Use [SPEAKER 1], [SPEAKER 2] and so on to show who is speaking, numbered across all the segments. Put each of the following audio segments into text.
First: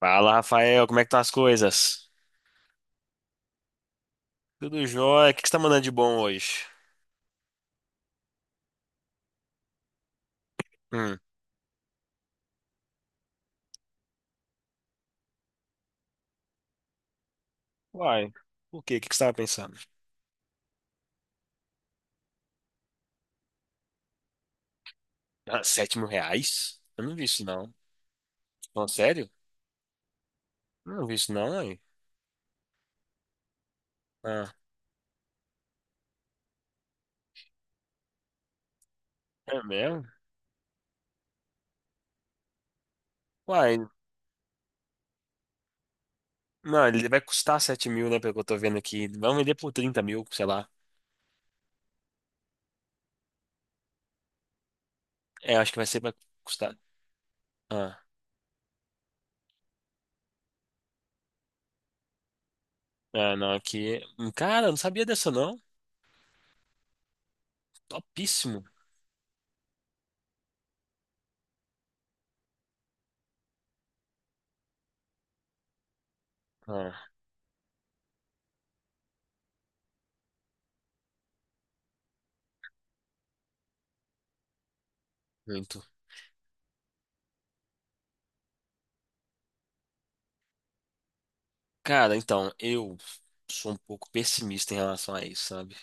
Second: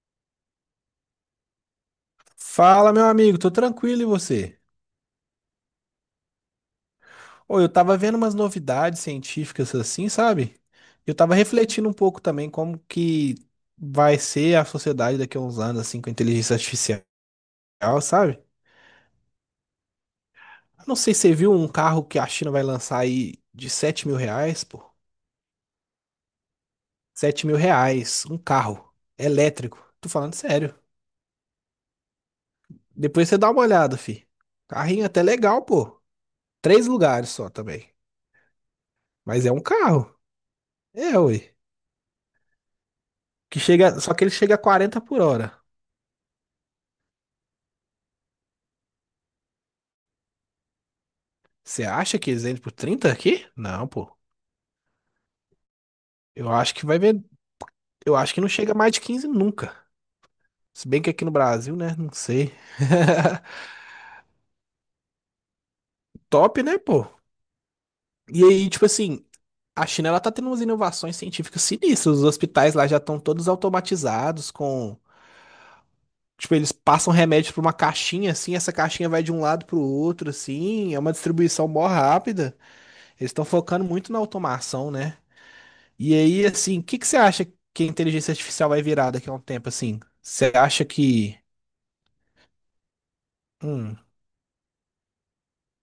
[SPEAKER 1] Fala, Rafael, como é que estão as coisas?
[SPEAKER 2] Fala, meu amigo, tô tranquilo e você?
[SPEAKER 1] Tudo jóia? O que que você tá mandando de bom hoje?
[SPEAKER 2] Ô, eu tava vendo umas novidades científicas assim, sabe? Eu
[SPEAKER 1] Hum.
[SPEAKER 2] tava refletindo um pouco também como que vai ser a sociedade daqui a uns anos assim com inteligência artificial,
[SPEAKER 1] Uai,
[SPEAKER 2] sabe?
[SPEAKER 1] por quê? O que que você tava pensando?
[SPEAKER 2] Não sei se você viu um carro que a China vai lançar aí de R$ 7.000, pô.
[SPEAKER 1] Ah, sete mil reais? Eu não vi isso,
[SPEAKER 2] 7 mil
[SPEAKER 1] não.
[SPEAKER 2] reais, um
[SPEAKER 1] Não,
[SPEAKER 2] carro
[SPEAKER 1] sério?
[SPEAKER 2] elétrico. Tô falando sério.
[SPEAKER 1] Eu não vi isso, não, aí.
[SPEAKER 2] Depois você dá uma olhada, fi.
[SPEAKER 1] Ah,
[SPEAKER 2] Carrinho até legal, pô. 3 lugares só também. Mas é um
[SPEAKER 1] é mesmo?
[SPEAKER 2] carro. É, ui. Que
[SPEAKER 1] Uai,
[SPEAKER 2] chega, só que ele chega a 40 por hora.
[SPEAKER 1] não, ele vai custar sete mil, né, pelo que eu tô vendo aqui. Vão vender por trinta mil, sei lá.
[SPEAKER 2] Você acha que eles entram por 30 aqui? Não, pô.
[SPEAKER 1] É, acho que vai ser pra
[SPEAKER 2] Eu acho
[SPEAKER 1] custar.
[SPEAKER 2] que vai ver.
[SPEAKER 1] Ah,
[SPEAKER 2] Eu acho que não chega mais de 15 nunca. Se bem que aqui no Brasil, né? Não sei.
[SPEAKER 1] ah, não, aqui... Cara, eu não sabia dessa, não.
[SPEAKER 2] Top, né, pô? E
[SPEAKER 1] Topíssimo.
[SPEAKER 2] aí, tipo assim, a China ela tá tendo umas inovações científicas sinistras. Os hospitais lá já estão todos automatizados com. Tipo, eles
[SPEAKER 1] Ah,
[SPEAKER 2] passam remédio pra uma caixinha, assim, essa caixinha vai de um lado pro outro, assim, é uma distribuição mó rápida. Eles estão focando muito na automação, né?
[SPEAKER 1] muito.
[SPEAKER 2] E aí, assim, o que que você acha que a inteligência artificial vai virar daqui a um tempo, assim? Você acha que.
[SPEAKER 1] Cara, então, eu sou um
[SPEAKER 2] Hum,
[SPEAKER 1] pouco pessimista em relação a isso, sabe?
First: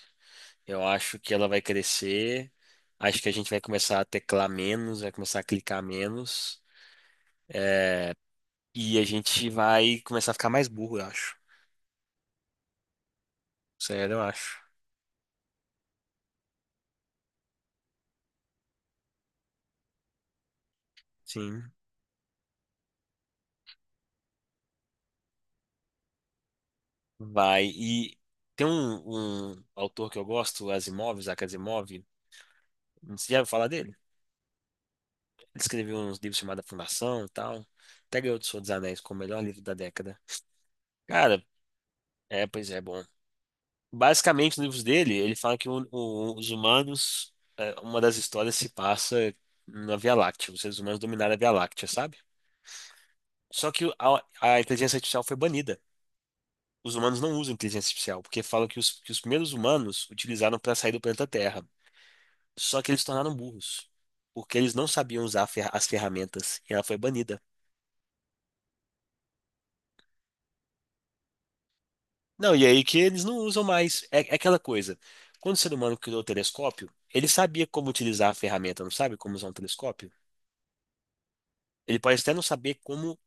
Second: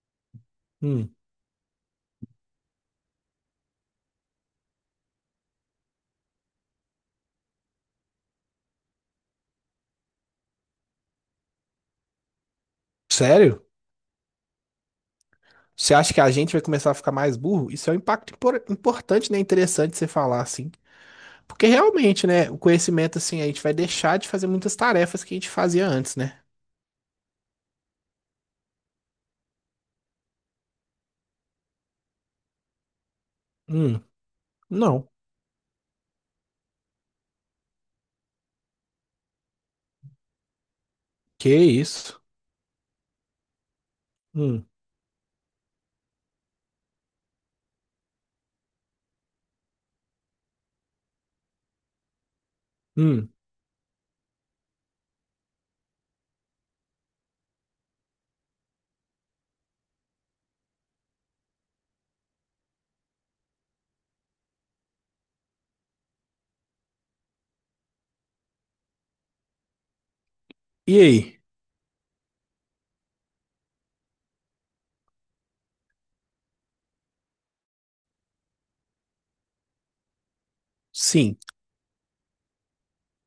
[SPEAKER 1] Eu
[SPEAKER 2] hum,
[SPEAKER 1] acho que ela vai crescer. Acho que a gente vai começar a teclar menos, vai começar a clicar menos. É, e a gente vai começar a ficar mais burro, eu acho.
[SPEAKER 2] sério?
[SPEAKER 1] Sério, eu acho.
[SPEAKER 2] Você acha que a gente vai começar a ficar mais burro? Isso é um impacto importante, né? Interessante você falar, assim. Porque
[SPEAKER 1] Sim,
[SPEAKER 2] realmente, né? O conhecimento, assim, a gente vai deixar de fazer muitas tarefas que a gente fazia antes, né?
[SPEAKER 1] vai. E tem um autor que eu gosto, Asimov, Isaac Asimov. Você já ouviu falar dele?
[SPEAKER 2] Hum, não.
[SPEAKER 1] Ele escreveu uns livros chamados A Fundação e tal. Até ganhou do Senhor dos Anéis como o melhor livro da década. Cara,
[SPEAKER 2] Que isso?
[SPEAKER 1] é, pois é, bom. Basicamente, nos
[SPEAKER 2] Hum,
[SPEAKER 1] livros dele, ele fala que os humanos, uma das histórias se passa na Via Láctea. Os seres humanos dominaram a Via Láctea, sabe?
[SPEAKER 2] hum.
[SPEAKER 1] Só que a inteligência artificial foi banida. Os humanos não usam inteligência artificial, porque falam que os primeiros humanos utilizaram para sair do planeta Terra. Só que eles se tornaram burros, porque eles não sabiam usar as ferramentas, e ela foi banida.
[SPEAKER 2] E aí?
[SPEAKER 1] Não, e aí que eles não usam mais. É, é aquela coisa. Quando o ser humano criou o telescópio, ele sabia como utilizar a ferramenta, não sabe como usar um telescópio?
[SPEAKER 2] Sim,
[SPEAKER 1] Ele pode até não saber como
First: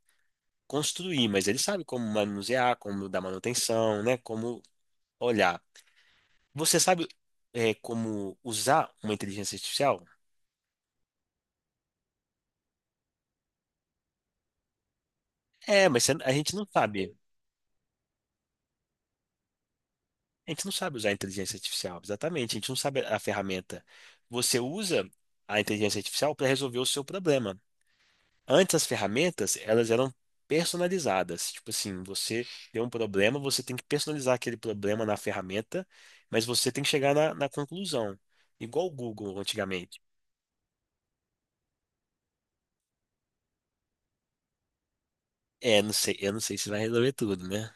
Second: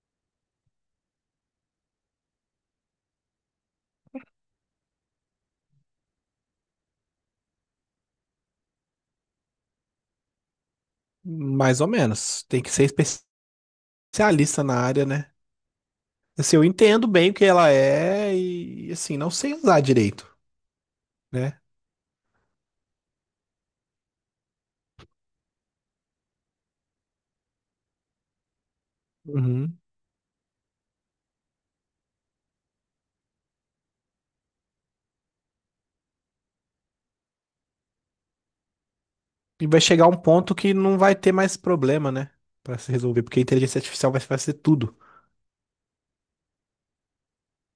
[SPEAKER 1] construir, mas ele sabe como manusear, como dar manutenção, né? Como olhar. Você sabe, como usar uma inteligência artificial?
[SPEAKER 2] mais ou menos. Tem que ser especialista na área, né?
[SPEAKER 1] É, mas a gente
[SPEAKER 2] Assim, eu
[SPEAKER 1] não
[SPEAKER 2] entendo
[SPEAKER 1] sabe.
[SPEAKER 2] bem o que ela é e, assim, não sei usar direito,
[SPEAKER 1] A gente não sabe usar a inteligência
[SPEAKER 2] né?
[SPEAKER 1] artificial, exatamente. A gente não sabe a ferramenta. Você usa a inteligência artificial para resolver o seu problema. Antes as ferramentas,
[SPEAKER 2] Uhum.
[SPEAKER 1] elas eram personalizadas. Tipo assim, você tem um problema, você tem que personalizar aquele problema na ferramenta, mas você tem que chegar na conclusão. Igual o Google
[SPEAKER 2] E vai
[SPEAKER 1] antigamente.
[SPEAKER 2] chegar um ponto que não vai ter mais problema, né? Pra se resolver, porque a inteligência artificial vai fazer tudo.
[SPEAKER 1] É, não sei, eu não sei se vai resolver tudo, né?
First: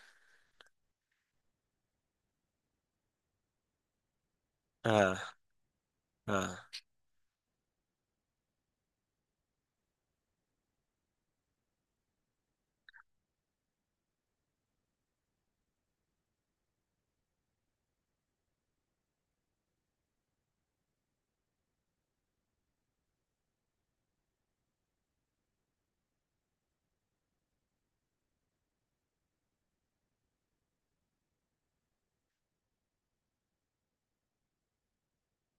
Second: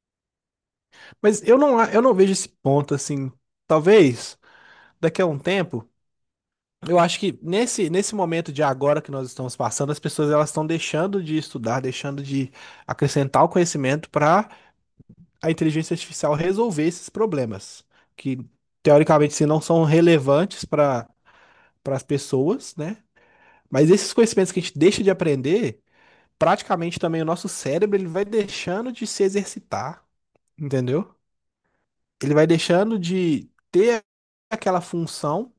[SPEAKER 2] Mas eu não, eu não vejo esse ponto, assim. Talvez
[SPEAKER 1] Ah,
[SPEAKER 2] daqui a um tempo,
[SPEAKER 1] ah.
[SPEAKER 2] eu acho que nesse, nesse momento de agora que nós estamos passando, as pessoas elas estão deixando de estudar, deixando de acrescentar o conhecimento para a inteligência artificial resolver esses problemas, que teoricamente se não são relevantes para as pessoas, né? Mas esses conhecimentos que a gente deixa de aprender, praticamente também o nosso cérebro ele vai deixando de se exercitar, entendeu? Ele vai deixando de ter aquela função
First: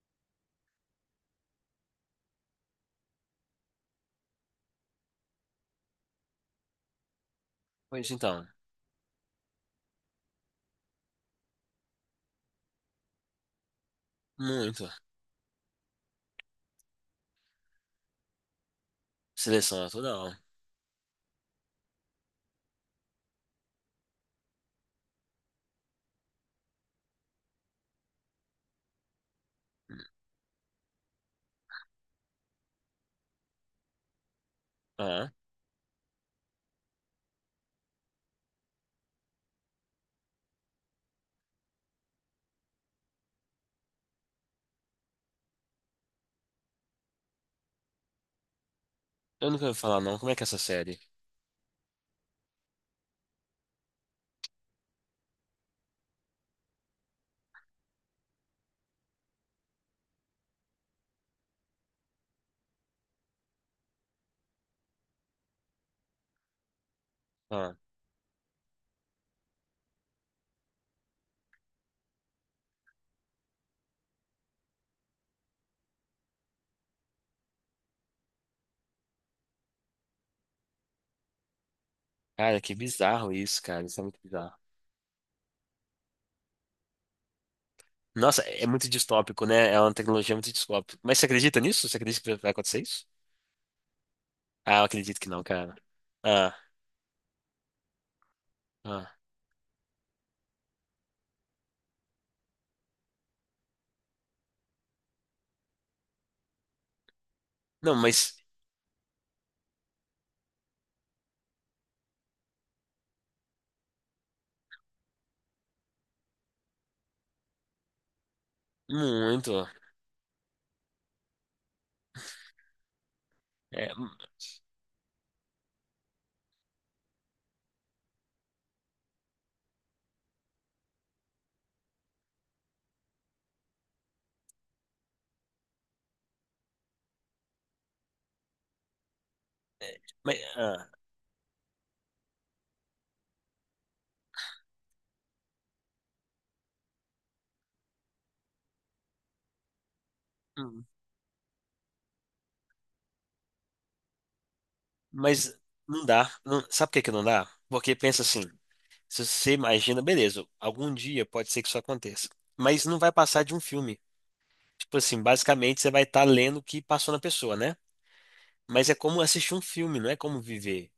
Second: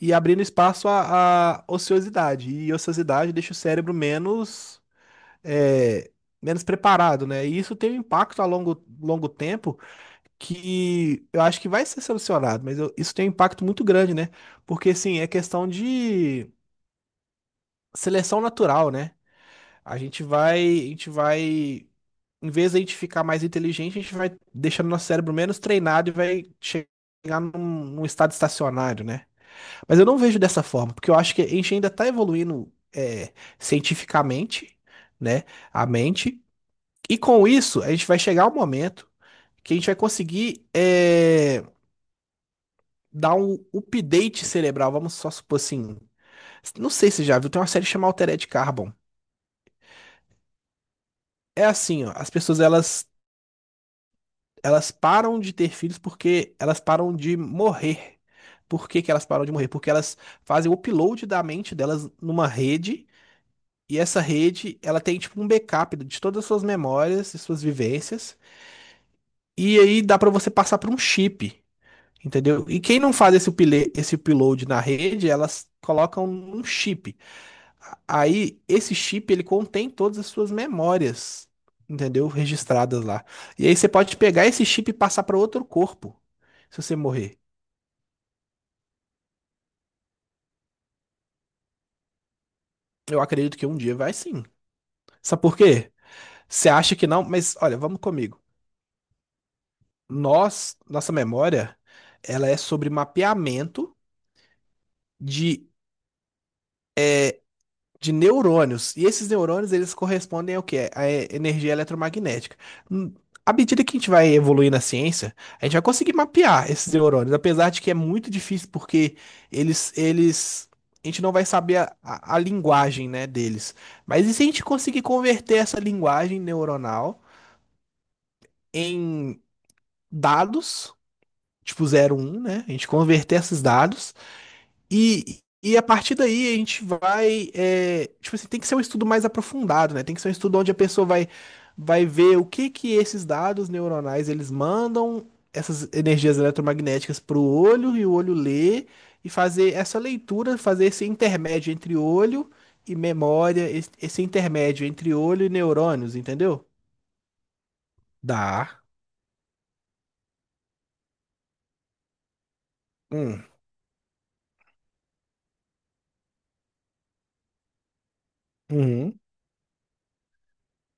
[SPEAKER 2] e abrindo espaço à, ociosidade. E ociosidade deixa o cérebro menos, é, menos preparado, né? E isso tem um
[SPEAKER 1] Pois
[SPEAKER 2] impacto
[SPEAKER 1] então,
[SPEAKER 2] a longo, longo tempo que eu acho que vai ser solucionado, mas isso tem um impacto muito grande, né?
[SPEAKER 1] muito.
[SPEAKER 2] Porque, assim, é questão de seleção natural, né?
[SPEAKER 1] Seleção
[SPEAKER 2] A gente
[SPEAKER 1] natural.
[SPEAKER 2] vai, a gente vai, em vez de a gente ficar mais inteligente, a gente vai deixando nosso cérebro menos treinado e vai chegar num, num estado estacionário, né? Mas eu não vejo dessa forma, porque eu acho que a gente ainda está evoluindo cientificamente,
[SPEAKER 1] Ah,
[SPEAKER 2] né, a mente, e com isso a gente vai chegar um momento que a gente vai conseguir dar um update cerebral, vamos só supor assim, não sei se você já viu, tem uma série chamada Altered Carbon.
[SPEAKER 1] eu nunca ouvi falar não. Como é que é essa série?
[SPEAKER 2] É assim, ó, as pessoas elas param de ter filhos porque elas param de morrer. Por que que elas param de morrer? Porque elas fazem o upload da mente delas numa rede, e essa rede, ela tem tipo um backup de todas as suas memórias e suas
[SPEAKER 1] Ah,
[SPEAKER 2] vivências, e aí dá pra você passar por um chip, entendeu? E quem não faz esse upload na rede, elas colocam um chip. Aí, esse chip, ele contém todas as suas memórias, entendeu?
[SPEAKER 1] cara, que
[SPEAKER 2] Registradas lá.
[SPEAKER 1] bizarro isso,
[SPEAKER 2] E aí
[SPEAKER 1] cara.
[SPEAKER 2] você
[SPEAKER 1] Isso é
[SPEAKER 2] pode
[SPEAKER 1] muito
[SPEAKER 2] pegar
[SPEAKER 1] bizarro.
[SPEAKER 2] esse chip e passar para outro corpo, se você morrer.
[SPEAKER 1] Nossa, é muito distópico, né? É uma tecnologia muito distópica. Mas você acredita nisso? Você acredita que vai acontecer isso?
[SPEAKER 2] Eu acredito que um dia vai sim.
[SPEAKER 1] Ah, eu acredito que
[SPEAKER 2] Sabe
[SPEAKER 1] não,
[SPEAKER 2] por
[SPEAKER 1] cara.
[SPEAKER 2] quê?
[SPEAKER 1] Ah,
[SPEAKER 2] Você acha que não, mas olha, vamos comigo.
[SPEAKER 1] ah.
[SPEAKER 2] Nós, nossa memória, ela é sobre mapeamento de
[SPEAKER 1] Não, mas
[SPEAKER 2] neurônios. E esses neurônios, eles correspondem ao quê? À energia eletromagnética. Hum. À medida que a gente vai evoluir na ciência, a gente vai conseguir mapear esses neurônios, apesar de que é muito difícil porque
[SPEAKER 1] muito.
[SPEAKER 2] eles, a gente não vai saber a, a linguagem, né, deles.
[SPEAKER 1] É,
[SPEAKER 2] Mas e se a gente conseguir converter essa linguagem neuronal em dados, tipo zero um né? A gente converter esses dados e a partir daí a gente vai. Tipo assim, tem que ser um estudo mais aprofundado, né? Tem que ser um
[SPEAKER 1] mas,
[SPEAKER 2] estudo onde a
[SPEAKER 1] ah,
[SPEAKER 2] pessoa vai, vai ver o que que esses dados neuronais eles mandam essas energias eletromagnéticas para o olho e o olho lê e fazer essa leitura,
[SPEAKER 1] hum,
[SPEAKER 2] fazer esse intermédio entre olho e memória, esse intermédio entre olho e
[SPEAKER 1] mas não
[SPEAKER 2] neurônios,
[SPEAKER 1] dá.
[SPEAKER 2] entendeu?
[SPEAKER 1] Sabe por que que não dá? Porque pensa assim,
[SPEAKER 2] Dá.
[SPEAKER 1] se você imagina, beleza, algum dia pode ser que isso aconteça. Mas não vai passar
[SPEAKER 2] Hum.
[SPEAKER 1] de um filme. Tipo assim, basicamente você vai estar lendo o que passou na pessoa, né? Mas é
[SPEAKER 2] Uhum.
[SPEAKER 1] como assistir um filme, não é como viver.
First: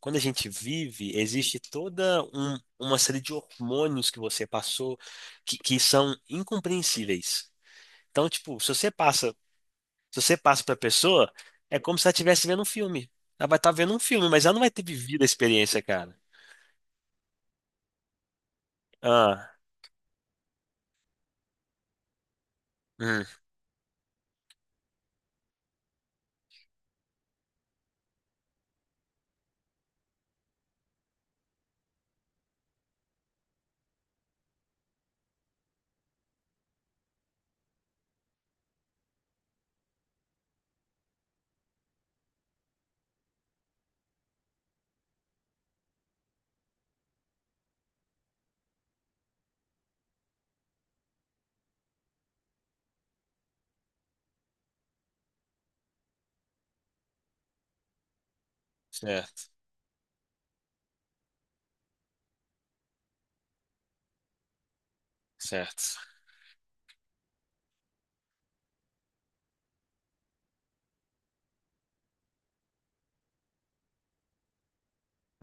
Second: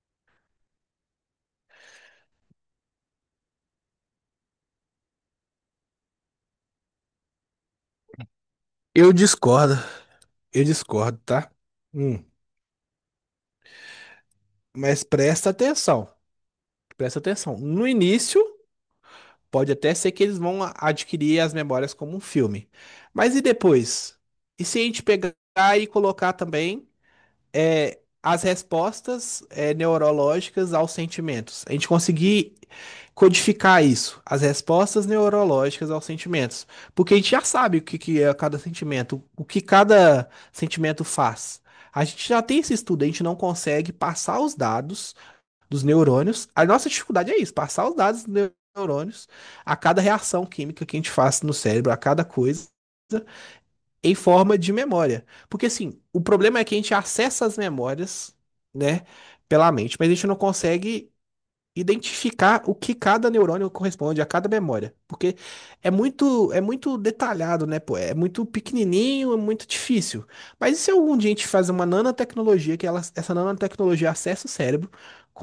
[SPEAKER 1] Quando a gente vive, existe uma série de hormônios que você passou que são incompreensíveis. Então, tipo,
[SPEAKER 2] Eu discordo.
[SPEAKER 1] se você passa
[SPEAKER 2] Eu
[SPEAKER 1] pra
[SPEAKER 2] discordo,
[SPEAKER 1] pessoa,
[SPEAKER 2] tá?
[SPEAKER 1] é como se ela
[SPEAKER 2] Hum.
[SPEAKER 1] estivesse vendo um filme. Ela vai estar vendo um filme, mas ela não vai ter
[SPEAKER 2] Mas
[SPEAKER 1] vivido a
[SPEAKER 2] presta
[SPEAKER 1] experiência,
[SPEAKER 2] atenção.
[SPEAKER 1] cara.
[SPEAKER 2] Presta atenção. No início,
[SPEAKER 1] Ah,
[SPEAKER 2] pode até ser que eles vão adquirir as memórias como um filme.
[SPEAKER 1] hum,
[SPEAKER 2] Mas e depois? E se a gente pegar e colocar também as respostas neurológicas aos sentimentos? A gente conseguir codificar isso, as respostas neurológicas aos sentimentos. Porque a gente já sabe que é cada sentimento, o que cada sentimento faz. A gente já tem esse estudo, a gente não consegue passar os dados dos neurônios. A nossa dificuldade é isso, passar os dados dos neurônios a cada reação química que a gente faz no cérebro, a cada coisa, em forma de memória. Porque assim, o problema é que a gente acessa as memórias, né,
[SPEAKER 1] certo,
[SPEAKER 2] pela mente, mas a gente não consegue identificar o que cada neurônio corresponde a cada memória, porque
[SPEAKER 1] certo.
[SPEAKER 2] é muito detalhado, né, pô? É muito pequenininho, é muito difícil. Mas e se algum dia a gente faz uma nanotecnologia que ela, essa nanotecnologia acessa o cérebro,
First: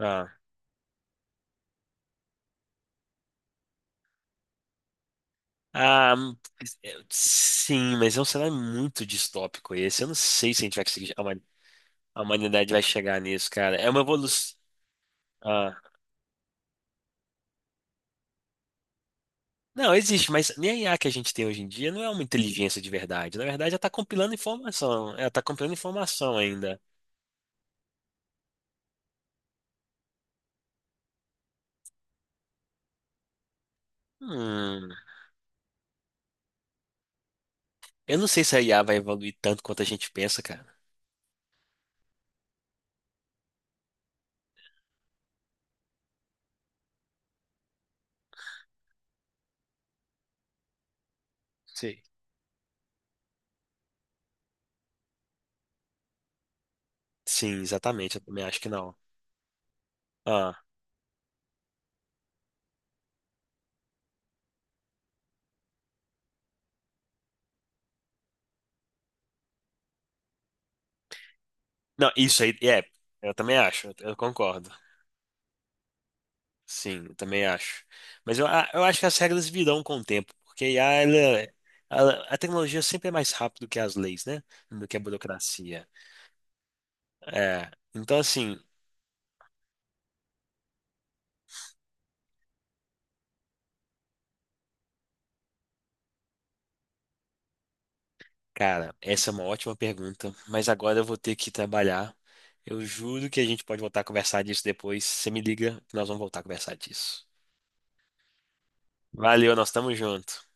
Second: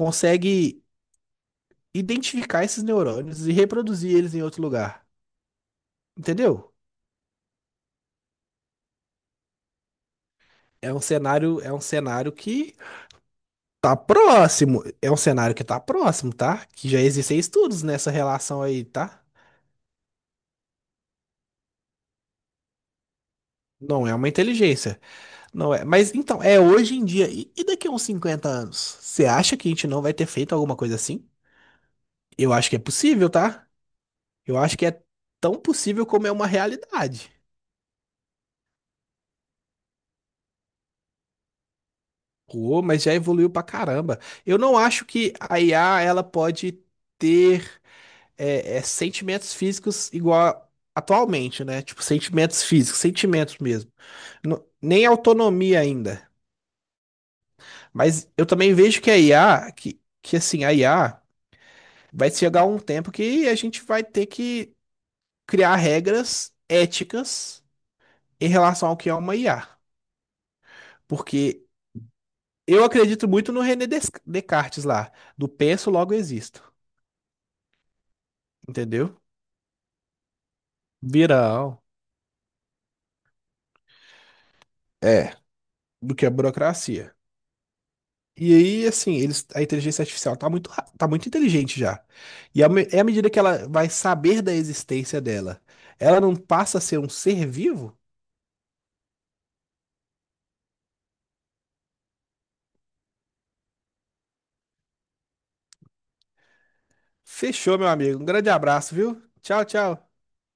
[SPEAKER 1] Ah,
[SPEAKER 2] identificar esses neurônios e reproduzir eles em outro lugar.
[SPEAKER 1] ah,
[SPEAKER 2] Entendeu?
[SPEAKER 1] é, sim, mas é um cenário muito distópico esse. Eu não sei se a gente vai conseguir, a huma-
[SPEAKER 2] É um
[SPEAKER 1] A
[SPEAKER 2] cenário
[SPEAKER 1] humanidade
[SPEAKER 2] que
[SPEAKER 1] vai chegar nisso, cara. É
[SPEAKER 2] tá
[SPEAKER 1] uma evolução.
[SPEAKER 2] próximo. É um cenário que
[SPEAKER 1] Ah,
[SPEAKER 2] tá próximo, tá? Que já existem estudos nessa relação aí, tá?
[SPEAKER 1] não, existe, mas nem a IA que a gente tem hoje em dia não é uma inteligência de verdade. Na verdade, ela tá
[SPEAKER 2] Não é uma
[SPEAKER 1] compilando
[SPEAKER 2] inteligência.
[SPEAKER 1] informação. Ela tá compilando
[SPEAKER 2] Não é. Mas
[SPEAKER 1] informação
[SPEAKER 2] então, é
[SPEAKER 1] ainda.
[SPEAKER 2] hoje em dia. E daqui a uns 50 anos? Você acha que a gente não vai ter feito alguma coisa assim? Eu acho que é possível, tá? Eu acho que
[SPEAKER 1] Hum.
[SPEAKER 2] é tão possível como é uma realidade.
[SPEAKER 1] Eu não sei se a IA vai evoluir tanto quanto a gente pensa, cara.
[SPEAKER 2] Pô, mas já evoluiu pra caramba. Eu não acho que a IA ela pode ter é sentimentos físicos igual atualmente, né?
[SPEAKER 1] Sei.
[SPEAKER 2] Tipo, sentimentos físicos, sentimentos mesmo. Nem autonomia ainda.
[SPEAKER 1] Sim, exatamente. Eu
[SPEAKER 2] Mas
[SPEAKER 1] também
[SPEAKER 2] eu
[SPEAKER 1] acho que
[SPEAKER 2] também
[SPEAKER 1] não.
[SPEAKER 2] vejo que a IA, que
[SPEAKER 1] Ah,
[SPEAKER 2] assim, a IA vai chegar um tempo que a gente vai ter que criar regras éticas em relação ao que é uma IA. Porque
[SPEAKER 1] não, isso aí, é,
[SPEAKER 2] eu acredito
[SPEAKER 1] eu
[SPEAKER 2] muito
[SPEAKER 1] também
[SPEAKER 2] no René
[SPEAKER 1] acho, eu concordo.
[SPEAKER 2] Descartes lá, do penso, logo existo,
[SPEAKER 1] Sim, eu também acho. Mas eu, eu acho que as
[SPEAKER 2] entendeu?
[SPEAKER 1] regras virão com o tempo, porque a IA,
[SPEAKER 2] Viral.
[SPEAKER 1] a tecnologia sempre é mais rápida do que as leis, né? Do que a
[SPEAKER 2] É,
[SPEAKER 1] burocracia.
[SPEAKER 2] do que a burocracia.
[SPEAKER 1] É, então,
[SPEAKER 2] E
[SPEAKER 1] assim,
[SPEAKER 2] aí, assim, eles, a inteligência artificial tá muito, tá muito inteligente já. E é à medida que ela vai saber da existência dela, ela não passa a ser um ser vivo?
[SPEAKER 1] cara, essa é uma ótima pergunta, mas agora eu vou ter que trabalhar. Eu juro que a gente pode voltar a conversar disso depois. Você me liga que nós vamos voltar a conversar disso.
[SPEAKER 2] Fechou, meu amigo. Um grande abraço, viu?
[SPEAKER 1] Valeu,
[SPEAKER 2] Tchau,
[SPEAKER 1] nós estamos
[SPEAKER 2] tchau.
[SPEAKER 1] juntos